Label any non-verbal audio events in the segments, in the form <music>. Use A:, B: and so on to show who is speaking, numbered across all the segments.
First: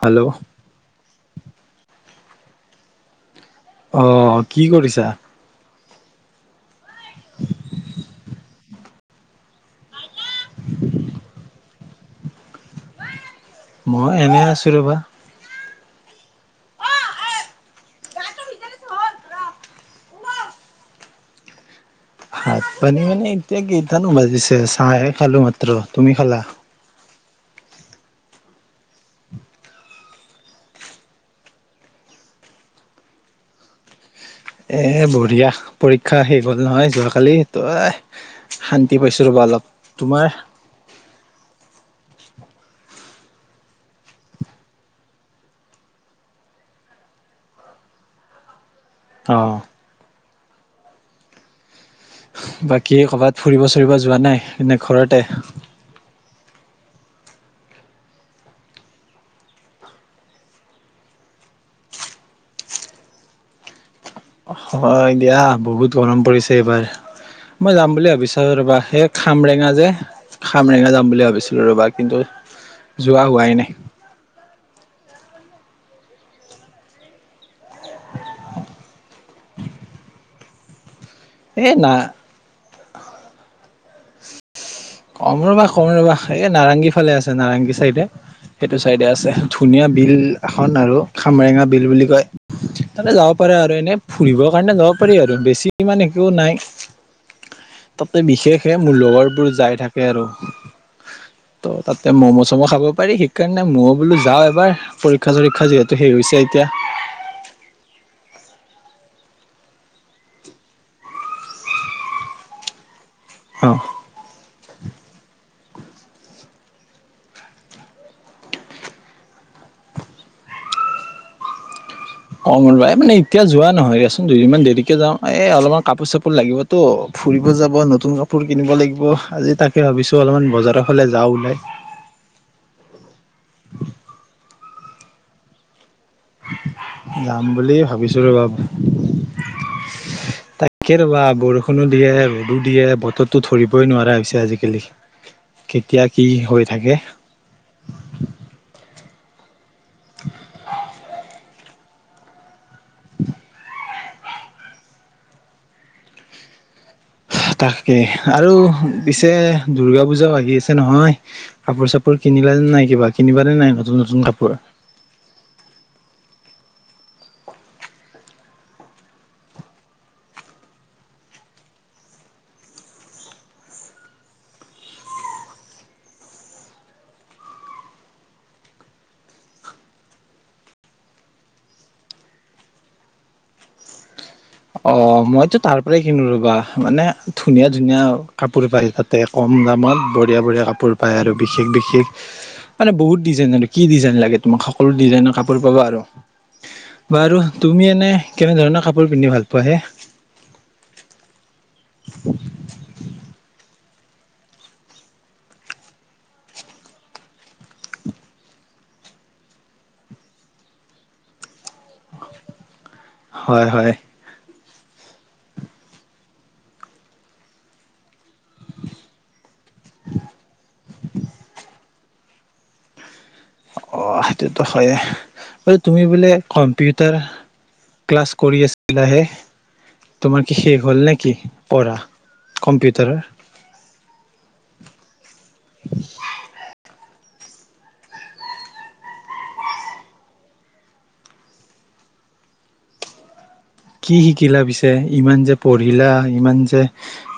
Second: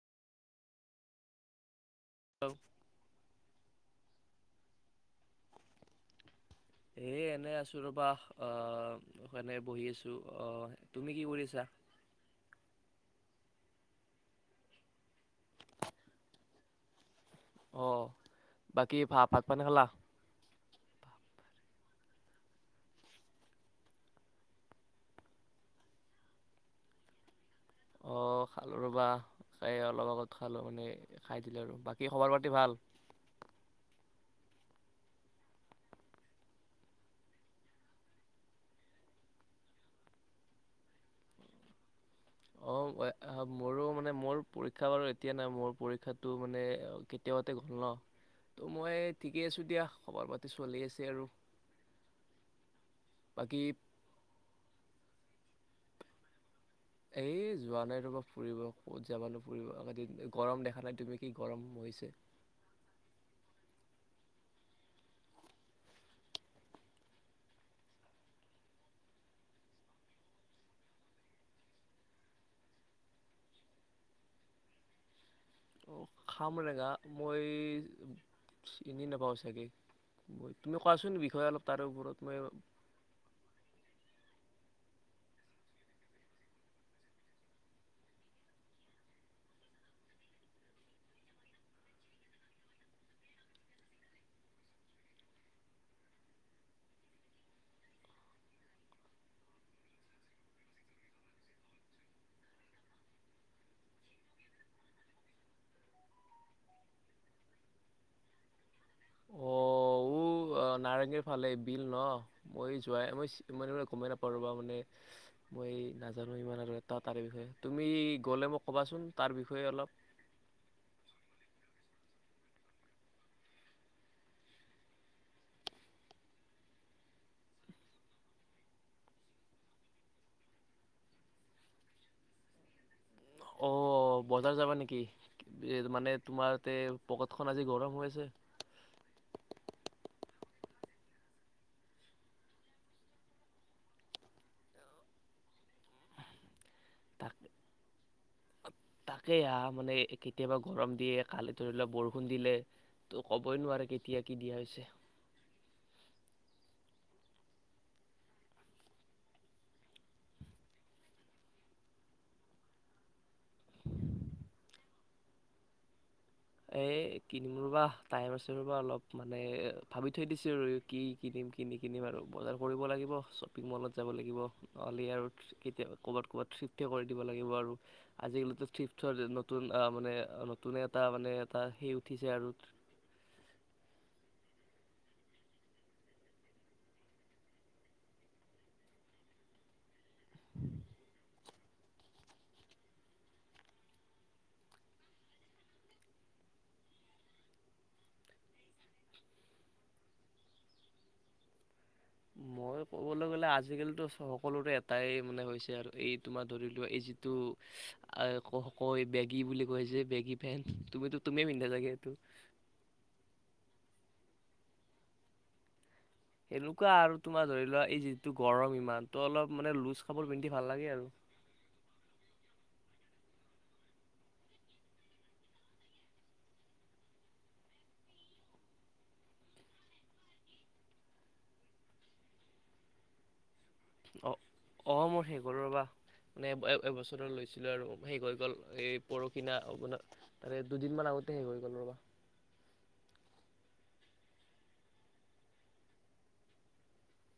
A: Hello
B: hello
A: অ কি কৰিছা?
B: এ এনে আছো ৰবা আহ এনে বহি আছো।? আহ তুমি কি কৰিছা
A: মই এনে আছো ৰবা
B: অ বাকি ভাত পানি খালা?
A: ভাত পানী মানে এতিয়া কেইটানো বাজিছে চাহে খালো মাত্ৰ। তুমি খালা?
B: অ খালো ৰবা খাই অলপ আগত খালো মানে খাই দিলো আৰু বাকী খবৰ পাতি ভাল
A: এ বঢ়িয়া পৰীক্ষা শেষ গ'ল নহয় যোৱাকালি তই শান্তি পাইছো ৰ'বা অলপ তোমাৰ
B: অ মোৰো মানে মোৰ পৰীক্ষা বাৰু এতিয়া নাই মোৰ পৰীক্ষাটো মানে কেতিয়াবাতে গ'ল ন মই
A: অ
B: ঠিকেই আছো দিয়া খবৰ পাতি চলি আছে আৰু।
A: বাকী কৰ'বাত
B: বাকী
A: ফুৰিব চুৰিব যোৱা নাই নে ঘৰতে?
B: এই যোৱা নাই, ৰবা ফুৰিব ক'ত যাব নো ফুৰিব আ গৰম দেখা নাই তুমি কি গৰম হৈছে।
A: হয় দিয়া বহুত গৰম পৰিছে এইবাৰ, মই যাম বুলি ভাবিছো ৰবা সেই খামৰেঙা যে খামৰেঙা যাম বুলি ভাবিছিলো ৰবা কিন্তু যোৱা হোৱাই নাই।
B: অ' খামৰেংগা মই। চিনি নাপাওঁ ছাগে। <unintelligible> কোৱাচোন বিষয়ে অলপ
A: এ
B: তাৰে
A: না
B: ওপৰত মই
A: কম ৰবা কম ৰবা, এই নাৰঙংগী ফালে আছে নাৰেংগী চাইডে সেইটো চাইডে আছে ধুনীয়া বিল এখন আৰু খামৰেঙা বিল বুলি কয় তাতে যাব পাৰে আৰু এনে ফুৰিবৰ কাৰণে যাব পাৰি আৰু বেছি ইমান একো নাই তাতে বিশেষে মোৰ লগৰবোৰ যায়। থাকে আৰু ত তাতে মম' চমো খাব পাৰি সেইকাৰণে ময়ো বোলো যাও এবাৰ। পৰীক্ষা চৰীক্ষা যিহেতু শেষ হৈছে এতিয়া।
B: নাৰেঙীৰ ফালে বিল 'ন মই যোৱাই নাই।
A: অ
B: ইমানে মানে গমেই নাপাওঁ ৰবা মানে। মই নাজানো ইমান আৰু এটা তাৰে বিষয়ে তুমি গ'লে মোক ক'বাচোন তাৰ বিষয়ে অলপ।
A: অ' মানে এতিয়া যোৱা নহয় এচোন দুইদিনমান দেৰিকে যাও। এ অলপমান কাপোৰ চাপোৰ লাগিবতো ফুৰিব যাব নতুন কাপোৰ কিনিব লাগিব আজি তাকে ভাবিছো অলপমান বজাৰৰ ফালে যাও ওলাই।
B: অ' বজাৰ যাবা নেকি মানে? তোমাৰতে
A: যাম
B: পকেটখন আজি
A: বুলি
B: গৰম হৈ
A: ভাবিছো
B: আছে।
A: ৰ'বা তাকে ৰবা বৰষুণো দিয়ে ৰ'দো দিয়ে বতৰো ধৰিবই নোৱাৰা হৈছে আজিকালি কেতিয়া কি হৈ যায়। তাকে।
B: তাক তাকেই আও মানে কেতিয়াবা গৰম দিয়ে কালি ধৰি লওক বৰষুণ দিলে ত' ক'বই নোৱাৰে কেতিয়া কি দিয়া হৈছে।
A: তাকে আৰু পিছে দুৰ্গা পূজাও লাগি আছে নহয়, কাপোৰ চাপোৰ কিনিলা যেন নাই কিবা কিনিবানে নাই নতুন নতুন কাপোৰ।
B: এ 'কিনিম ৰবা টাইম আছে ৰবা অলপ মানে ভাবি থৈ দিছো ৰ, কি কিনিম কিনি কি নিকিম আৰু বজাৰ কৰিব লাগিব শ্বপিং মলত যাব লাগিব অ' আৰু কেতি কৰ'বাত কবাত থিফট কৰি দিব লাগিব আৰু আজিকালিটো থিফটৰ নতুন মানে নতুনে এটা মানে সেই উঠিছে আৰু
A: অ' মইতো তাৰ পৰাই কিনো ৰবা মানে ধুনীয়া ধুনীয়া কাপোৰ পায় তাতে কম দামত বঢ়িয়া বঢ়িয়া কাপোৰ পায় আৰু বিশেষ বিশেষ মানে বহুত ডিজাইন আৰু কি ডিজাইন লাগে, তোমাক সকলো ডিজাইনৰ কাপোৰ পাবা আৰু বাৰু আৰু তুমি এনে কেনেধৰণৰ কাপোৰ পিন্ধি ভাল পো পোৱা হে? <inaudible>
B: মই ক'বলৈ গ'লে আজিকালিটো সকলোৰে এটাই মানে হৈছে আৰু এই তোমাৰ ধৰি লোৱা এই যিটো এই বেগী বুলি কৈ যে বেগী পেন তুমো তুমি পিন্ধা চাগে এইটো?
A: হয়- হয়
B: সেনেকুৱা আৰু তোমাৰ ধৰি লোৱা এই যিটো গৰম ইমান ত অলপ মানে লুজ কাপোৰ পিন্ধি ভাল লাগে আৰু।
A: অ' সেইটোতো হয়ে তুমি বোলে কম্পিউটাৰ ক্লাছ কৰি আছিলাহে? তোমাৰ কি শেষ হ'ল নে কি কৰা কম্পিউটাৰৰ?
B: অ ' মোৰ শেষ। হ'ল ৰবা মানে এবছৰ লৈছো। লৈছিল আৰু শেষ হৈ গ'ল এই পৰহিনা ত দুদিনমান আগতে শেষ হৈ গ'ল ৰবা।
A: কি শিকিলা পিছে ইমান যে পঢ়িলা ইমান যে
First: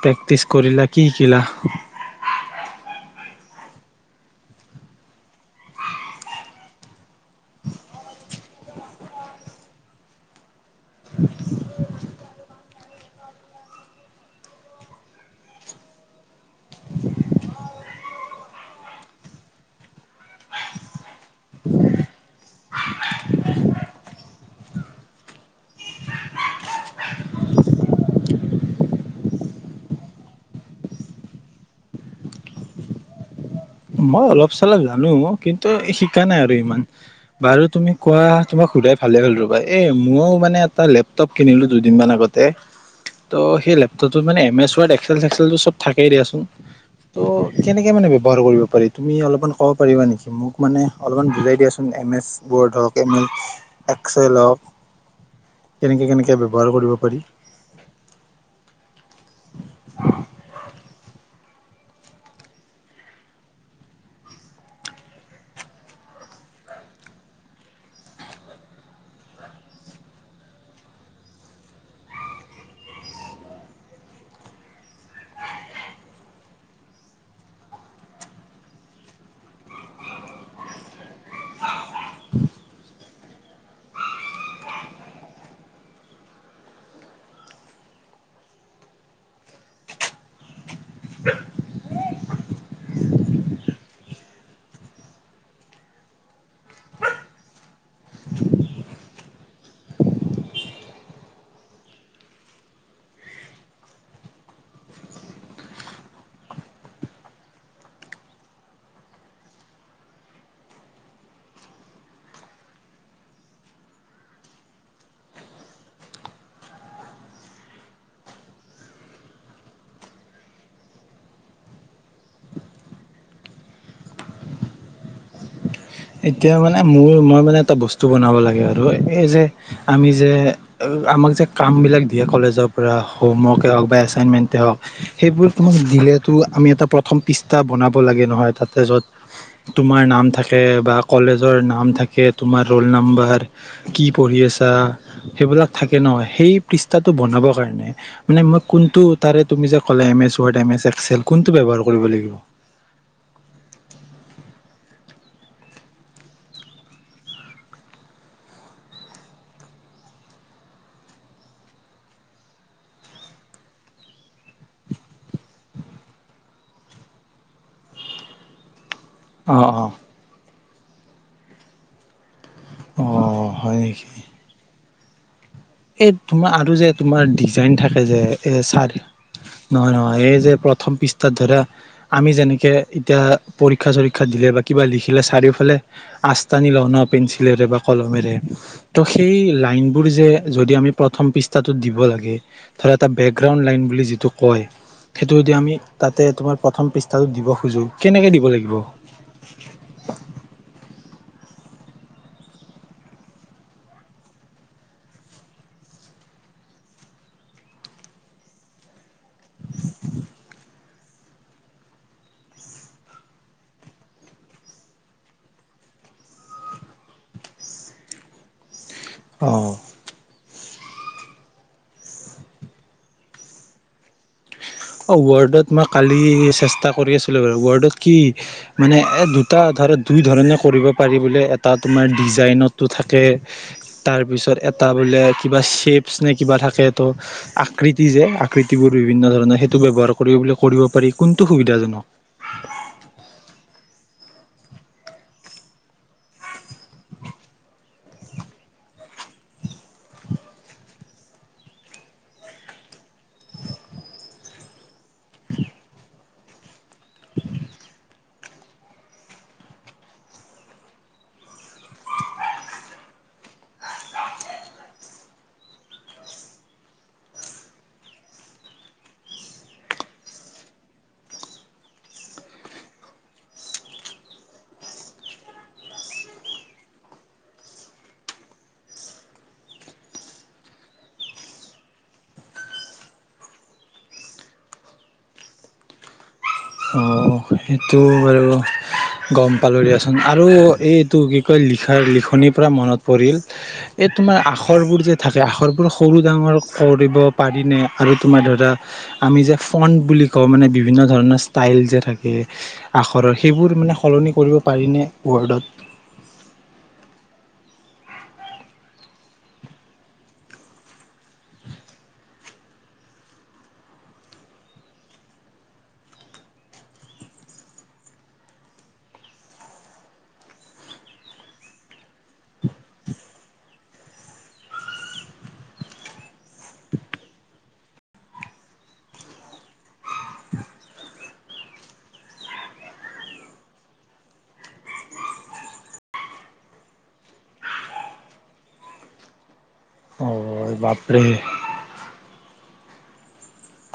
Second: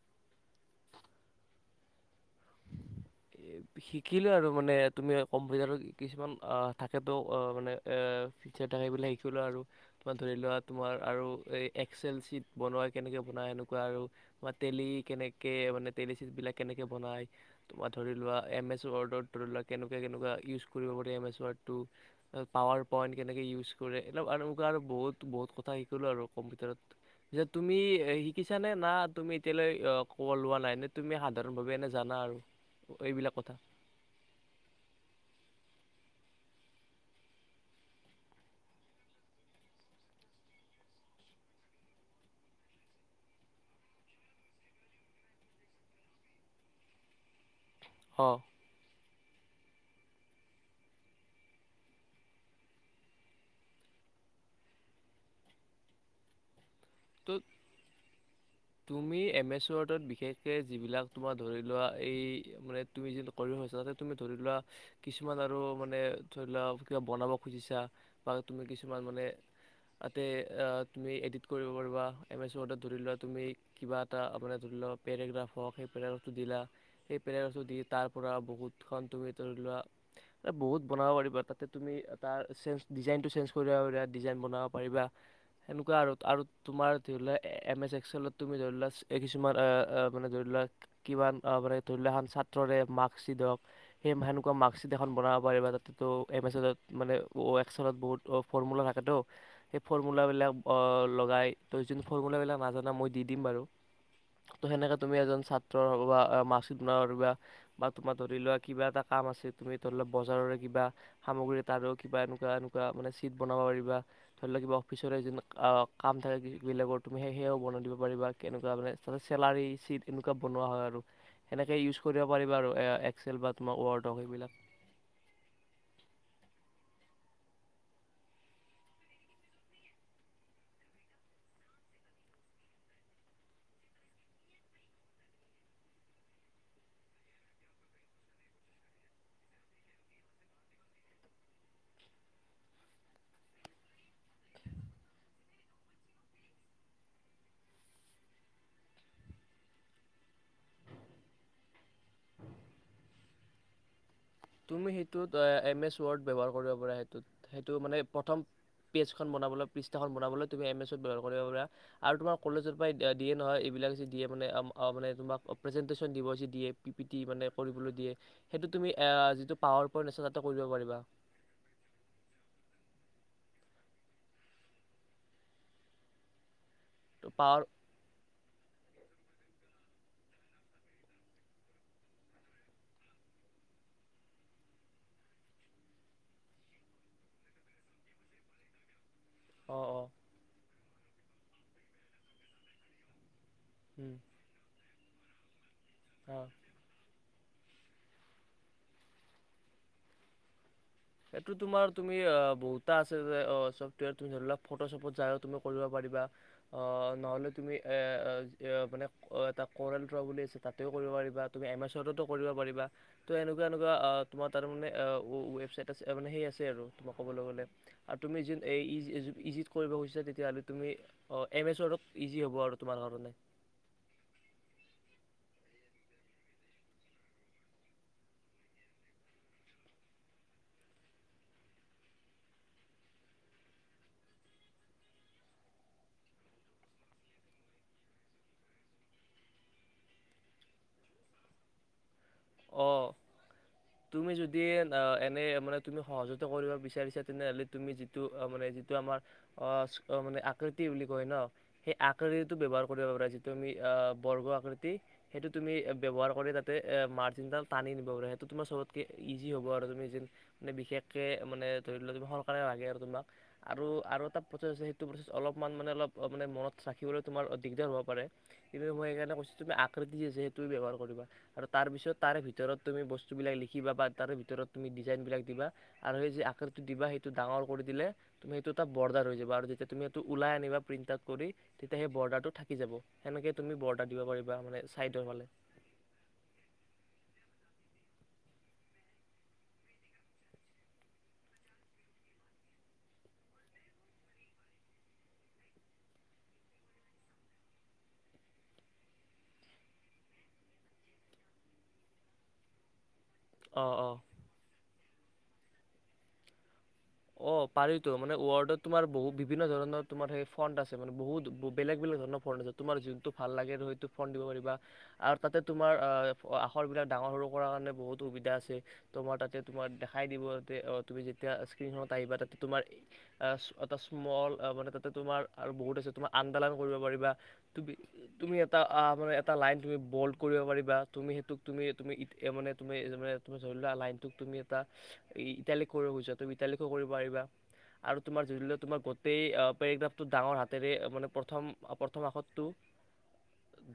A: প্ৰেক্টিছ কৰিলা কি শিকিলা?
B: শিকিলোঁ আৰু মানে তুমি কম্পিউটাৰত কিছুমান থাকেতো মানে ফিচাৰ থাকে এইবিলাক শিকিলোঁ আৰু তোমাৰ ধৰি লোৱা। তোমাৰ আৰু এই এক্স এল চিট বনোৱা। কেনেকে বনায় এনেকুৱা আৰু বা তেলি কেনেকে মানে তেলি চি বিলাক কেনেকে বনায়! তোমাৰ ধৰি লোৱা এম এছ ৱৰ্ডত ধৰি লোৱা কেনেকুৱা কেনেকুৱা ইউজ কৰিব পাৰ এম এছ পাৱাৰ পইণ্ট কেনেকে ইউজ কৰে আৰু আৰু বহুত বহুত কথা শিকিলো আৰু কম্পিউটাৰত যে তুমি শিকিছানে না তুমি এতিয়া লৈ খবৰ লোৱা নাই নে তুমি সাধাৰণভাৱে এনে জানা আৰু এইবিলাক কথা
A: মই অলপ চলপ জানো কিন্তু শিকা নাই আৰু ইমান বাৰু তুমি কোৱা তোমাক সোধাই ভালে হ'ল ৰ'বা এ মইও মানে এটা লেপটপ কিনিলো দুইদিনমান আগতে ত' সেই লেপটপ মানে এম এছ ৱড এক্সেল চেক্সেলটো চব থাকেই দিয়াচোন ত কেনেকে মানে
B: অ
A: ব্যৱহাৰ কৰিব তুমি অলপমান ক'ব পাৰিবা নেকি মোক মানে অলপমান বুজাই দিয়াচোন এম এছ ব'ৰ্ড হওক এম এল এক্সল হওক কেনেকৈ কেনেকৈ ব্যৱহাৰ কৰিব পাৰি
B: তোৰ তুমি এম এচ এম এচ ৱডত বিশেষকে যিবিলাক তোমাৰ ধৰি লোৱা এই মানে তুমি যি কৰিব খুজিছা তাতে তুমি ধৰি লোৱা কিছুমান আৰু মানে ধৰি লোৱা কিবা বনাব খুজিছা বা তুমি কিছুমান মানে তাতে তুমি এডিট কৰিব এম এছ ৱৰ্ডত ধৰি লোৱা তুমি কিবা এটা মানে ধৰি লোৱা পেৰেগ্ৰাফ হওক সেই পেৰেগ্ৰাফটো দিলা সেই পেৰাগ্ৰাফটো দি তাৰ পৰা বহুতখন তুমি ধৰি লোৱা বহুত বনাব পাৰিবা তাতে তুমি তাৰ চেঞ্জ ডিজাইনটো চেঞ্জ কৰিব পাৰ ডিজাইন বনাব পাৰিবা সেনেকুৱা আৰু আৰু তোমাৰ ধৰি লোৱা এম এছ এক্সেলত তুমি ধৰি লোৱা কিছুমান মানে ধৰি লোৱা কিমান মানে ধৰি লোৱা এখন ছাত্ৰৰে মাৰ্কশ্বীট হওক সেই সেনেকুৱা মাৰ্কশ্বীট এখন বনাব পাৰিবা তাতেতো এম এছ এলত মানে অ এক্সেলত বহুত ফৰ্মুলা থাকেতো সেই ফৰ্মুলাবিলাক লগাই তুমি যদি ফৰ্মুলাবিলাক নাজানা মই দি দিম বাৰু ত সেনেকে তুমি এজন ছাত্ৰ মাৰ্কশ্বিট বনাব পাৰিবা বা তোমাৰ ধৰি লোৱা কিবা এটা কাম আছে তুমি ধৰি লোৱা বজাৰৰে কিবা সামগ্ৰী তাৰ কিবা এনেকুৱা এনেকুৱা মান চিট বনাব পাৰিবা ধৰি লোৱা কিবা অফিচৰে কাম থাকে যিবিলাকৰ তুমি সেই সেয়াও বনাই দিব পাৰিবা কেনেকুৱা মানে তাতে চেলাৰী চিট এনেকুৱা বনোৱা হয় আৰু সেনেকৈ ইউজ কৰিব পাৰিবা আৰু এক্সেল বা তোমাৰ ৱৰ্ডক সেইবিলাক
A: এতিয়া মানে মোৰ মই মানে এটা বস্তু বনাব লাগে আৰু এই যে আমি যে আমাক যে কাম বিলাক দিয়ে কলেজৰ পৰা হোমৱৰ্কে হওঁক বা এচাইনমেন্ট হওঁক সেইবোৰ তোমাক দিলেতো আমি এটা প্ৰথম পৃষ্ঠা বনাব লাগে নহয় তাতে য'ত তোমাৰ নাম থাকে বা কলেজৰ নাম থাকে তোমাৰ ৰোল নাম্বাৰ কি পঢ়ি আছা সেইবিলাক থাকে ন সেই পৃষ্ঠটো বনাব কাৰণে মানে মই কোনটো তাৰে তুমি যে কলে M S Word M S Excel কোনটো ব্যৱহাৰ কৰিব লাগিব
B: তুমি সেইটোত এম এছ ৱৰ্ড ব্যৱহাৰ কৰিব পাৰা সেইটোত সেইটো মানে প্ৰথম পেজখন বনাবলৈ পৃষ্ঠাখন বনাবলৈ তুমি এম এছ ৱৰ্ড ব্যৱহাৰ কৰিব পাৰা আৰু তোমাৰ কলেজৰ পৰা দিয়ে নহয় এইবিলাক যে দিয়ে মানে অ মানে তোমাক প্ৰেজেন্টটেচন দিবে দিয়ে পি পি টি মানে কৰিবলৈ দিয়ে সেইটো তুমি যিটো
A: অ অ
B: পাৱাৰ পইণ্ট আছে তাতো কৰিব পাৰিবা
A: অঁ হয় নেকি এই তোমাৰ আৰু যে তোমাৰ
B: পাৱাৰ
A: ডিজাইন থাকে যে এই চাৰি নহয় নহয় এই যে প্ৰথম পৃষ্ঠাত ধৰা আমি যেনেকে এতিয়া পৰীক্ষা চৰীক্ষা দিলে বা কিবা লিখিলে চাৰিওফালে আচ টানি লওঁ পেঞ্চিলেৰে বা কলমেৰে সেই
B: অঁ অঁ
A: লাইনবোৰ যে আমি প্ৰথম পৃষ্ঠাটোত দিব লাগে ধৰা এটা বেগ গ্ৰাউণ্ড লাইন বুলি যিটো কয় সেইটো এতিয়া আমি তাতে
B: অঁ
A: তোমাৰ প্ৰথম পৃষ্ঠা দিব খোজো কেনেকে দিব লাগিব
B: এইটো তোমাৰ তুমি বহুতা আছে চফটৱেৰ তুমি ধৰি লোৱা ফটোশ্বপত যায়ও তুমি কৰিব পাৰিবা নহ'লে তুমি মানে এটা কৰেলট্ৰ বুলি তাতেও কৰিব পাৰিবা তুমি এম এছ ৱৰ্ডতো কৰিব পাৰা ত এনেকুৱা এনেকুৱা তোমাৰ তাৰ মানে ৱেবচাইট সেই আছে আৰু তোমাক ক'বলৈ গ'লে আৰু তুমি ইডিত
A: অ
B: কৰিব খুজিছা তেতিয়া হ'লে তুমি অঁ এম এছ ৱৰ্ডত ইজি হ'ব আৰু তোমাৰ কাৰণে
A: অ ৱৰ্ডত মই কালি চেষ্টা কৰি আছিলো বাৰু ৱৰ্ডত কি মানে এ দুটা ধৰ দুই ধৰণে কৰিব পাৰি বোলে এটা তোমাৰ ডিজাইনতো থাকে তাৰপিছত এটা বোলে কিবা শ্বেপচ নে কিবা থাকে ত আকৃতি যে আকৃতিবোৰ বিভিন্ন ধৰণৰ সেইটো ব্যৱহাৰ কৰি বোলে কৰিব পাৰি কোনটো সুবিধাজনক
B: অ'। তুমি যদি এনে মানে তুমি সহজত কৰিব বিচাৰিছা তেনেহলে তুমি যিটো মানে যিটো আমাৰ অ মানে আকৃতি বুলি কয় ন সেই আকৃতিটো ব্যৱহাৰ কৰিব পাৰা যিটো আমি আহ বৰ্গ আকৃতি সেইটো তুমি ব্যৱহাৰ পৰি যাতে মাৰকিন ডাল টানি দিব তোমাৰ চবতকে ইজি হ'ব আৰু তুমি যেন মানে বিশেষকৈ মানে ধৰি লোৱা তুমি সৰকাৰে লাগে আৰু তোমাক আৰু আৰু এটা প্ৰচেছছে সেইটো প্ৰচেছ অলপমান মানে অলপ মানে মনত ৰাখিবলৈ তোমাৰ দিগদাৰ হ'ব পাৰে কিন্তু মই সেইকাৰণে কৈছোঁ তুমি আকৃতি যে যে সেইটোে ব্যৱহাৰ কৰিবা আৰু তাৰপিছত তাৰে ভিতৰত তুমি বস্তু বস্তুবিলাক লিখিবা বা তাৰে ভিতৰত তুমি ডিজাইনবিলাক দিবা আৰু সেই আকাৰটো দিবা সেইটো ডাঙৰ কৰি দিলে তুমি সেইটো এটা বৰ্ডাৰ হৈ যাবা আৰু যেতিয়া তুমি সেইটো ওলাই আনিবা প্ৰিণ্ট আউট কৰি তেতিয়া সেই বৰ্ডাৰটো থাকি যাব সেনেকে তুমি বৰ্ডাৰ দিব পাৰিবা মানে চাইডৰ ফালে
A: সেইটো বাৰু গম পালোঁ দিয়াচোন আৰু এই এইটো কি কয় লিখাৰ লিখনিৰ পৰা মনত পৰিল এই তোমাৰ আখৰবোৰ যে থাকে আখৰবোৰ সৰু ডাঙৰ কৰিব পাৰিনে আৰু তোমাৰ ধৰা আমি যে ফণ্ বুলি কওঁ মানে বিভিন্ন ধৰণৰ ষ্টাইল যে থাকে ঘৰৰ সেইবোৰ
B: অঁ
A: মানে
B: অঁ
A: সলনি কৰিব পাৰিনে ৱল্ডত
B: অ পাৰো মানে ৱৰ্ল্ডত তোমাৰ বহু বিভিন্ন ধৰণৰ তোমাৰ সেই ফড আছে মানে বহুত বেলেগ বেলেগ ধৰণৰ ফড আছে তোমাৰ যটো ভাল ল সেই ফ দিব পাৰিবা আৰু তাতে তোমাৰ আখৰ বিলাক ডাঙৰ সৰু কৰ কাৰণে বহুত সুবিধা আছে তোমাৰ তাতে তোমাৰ দেখাই দিব অ তুমি যেতিয়া সত আহিবা তাতে তোমাৰ এটা স্মল মানে তাতে তোমাৰ আৰু বহুত আছে তোমাৰ আন্দালান কৰিব পাৰিবা তুমি তুমি এটা মানে এটা লাইন তুমি বল্ড কৰিব পাৰিবা তুমি সেইটোক তুমি তুমি মানে তুমিম ধৰি লোৱা লাইনটোক তুমি এটা ইটালিক্ট কৰিব খুজিছা তুমি ইটালিক্ট কৰিব পাৰিবা আৰু তোমাৰ ধৰি ল গোটেই পেৰেগ্ৰাফটো ডাঙৰ
A: অ'
B: হাতেৰে
A: বাপৰে
B: মানে প্ৰথম প্ৰথম আখটো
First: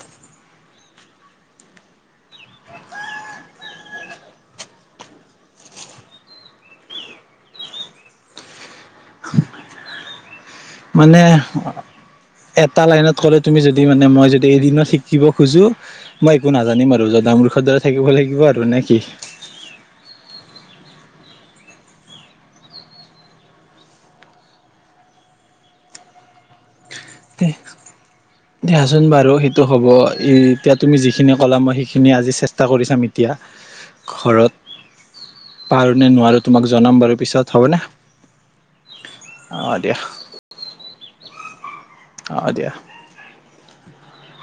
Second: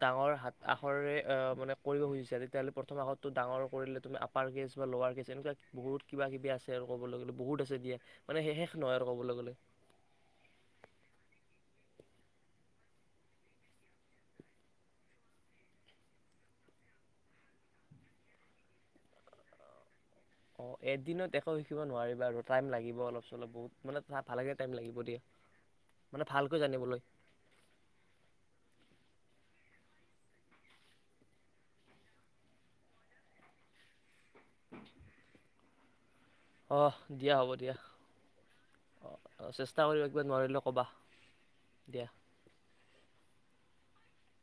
B: ডাঙৰ হাত আখৰে মানে কৰিব খুজিছা তেতিয়াাহলে প্ৰথম আখটো ডাঙৰ কৰিলে তুমি আপাৰ কেচ বা লাৰ কেছ এনেকুৱা বহুত কিবা কিবি আছে আৰু কবলে গ'লে বহুত আছে দিয়া মানে সেহে
A: মানে এটা লাইনত ক'লে তুমি যদি মানে মই য এদিনত শিকিব খোজো মই একো নাজানিম আৰু জদামুৰ্খৰ দাৰা থাকিব লাগিব আৰু নে কি
B: অ এদিনত একো শিকিব নোৱাৰিবা আৰু টাইম লাগিব অলপ চলপ বহুত মানে ভালকে টাইম লাগিব দিয়া মানে ভালকৈ জানিবলৈ
A: দে দিয়াচোন বাৰু সেইটো হ'ব এতিয়া তুমি যিখিনি কলা মই সেইখিনি আজি চেষ্টা কৰি চাম এতিয়া ঘৰত পাৰ
B: অঁ দিয়া হ'ব দিয়া অ অ চেষ্টা কৰিম একবাৰ নোৱাৰিলে ক'বা দিয়া
A: অ দিয়া <unintelligible>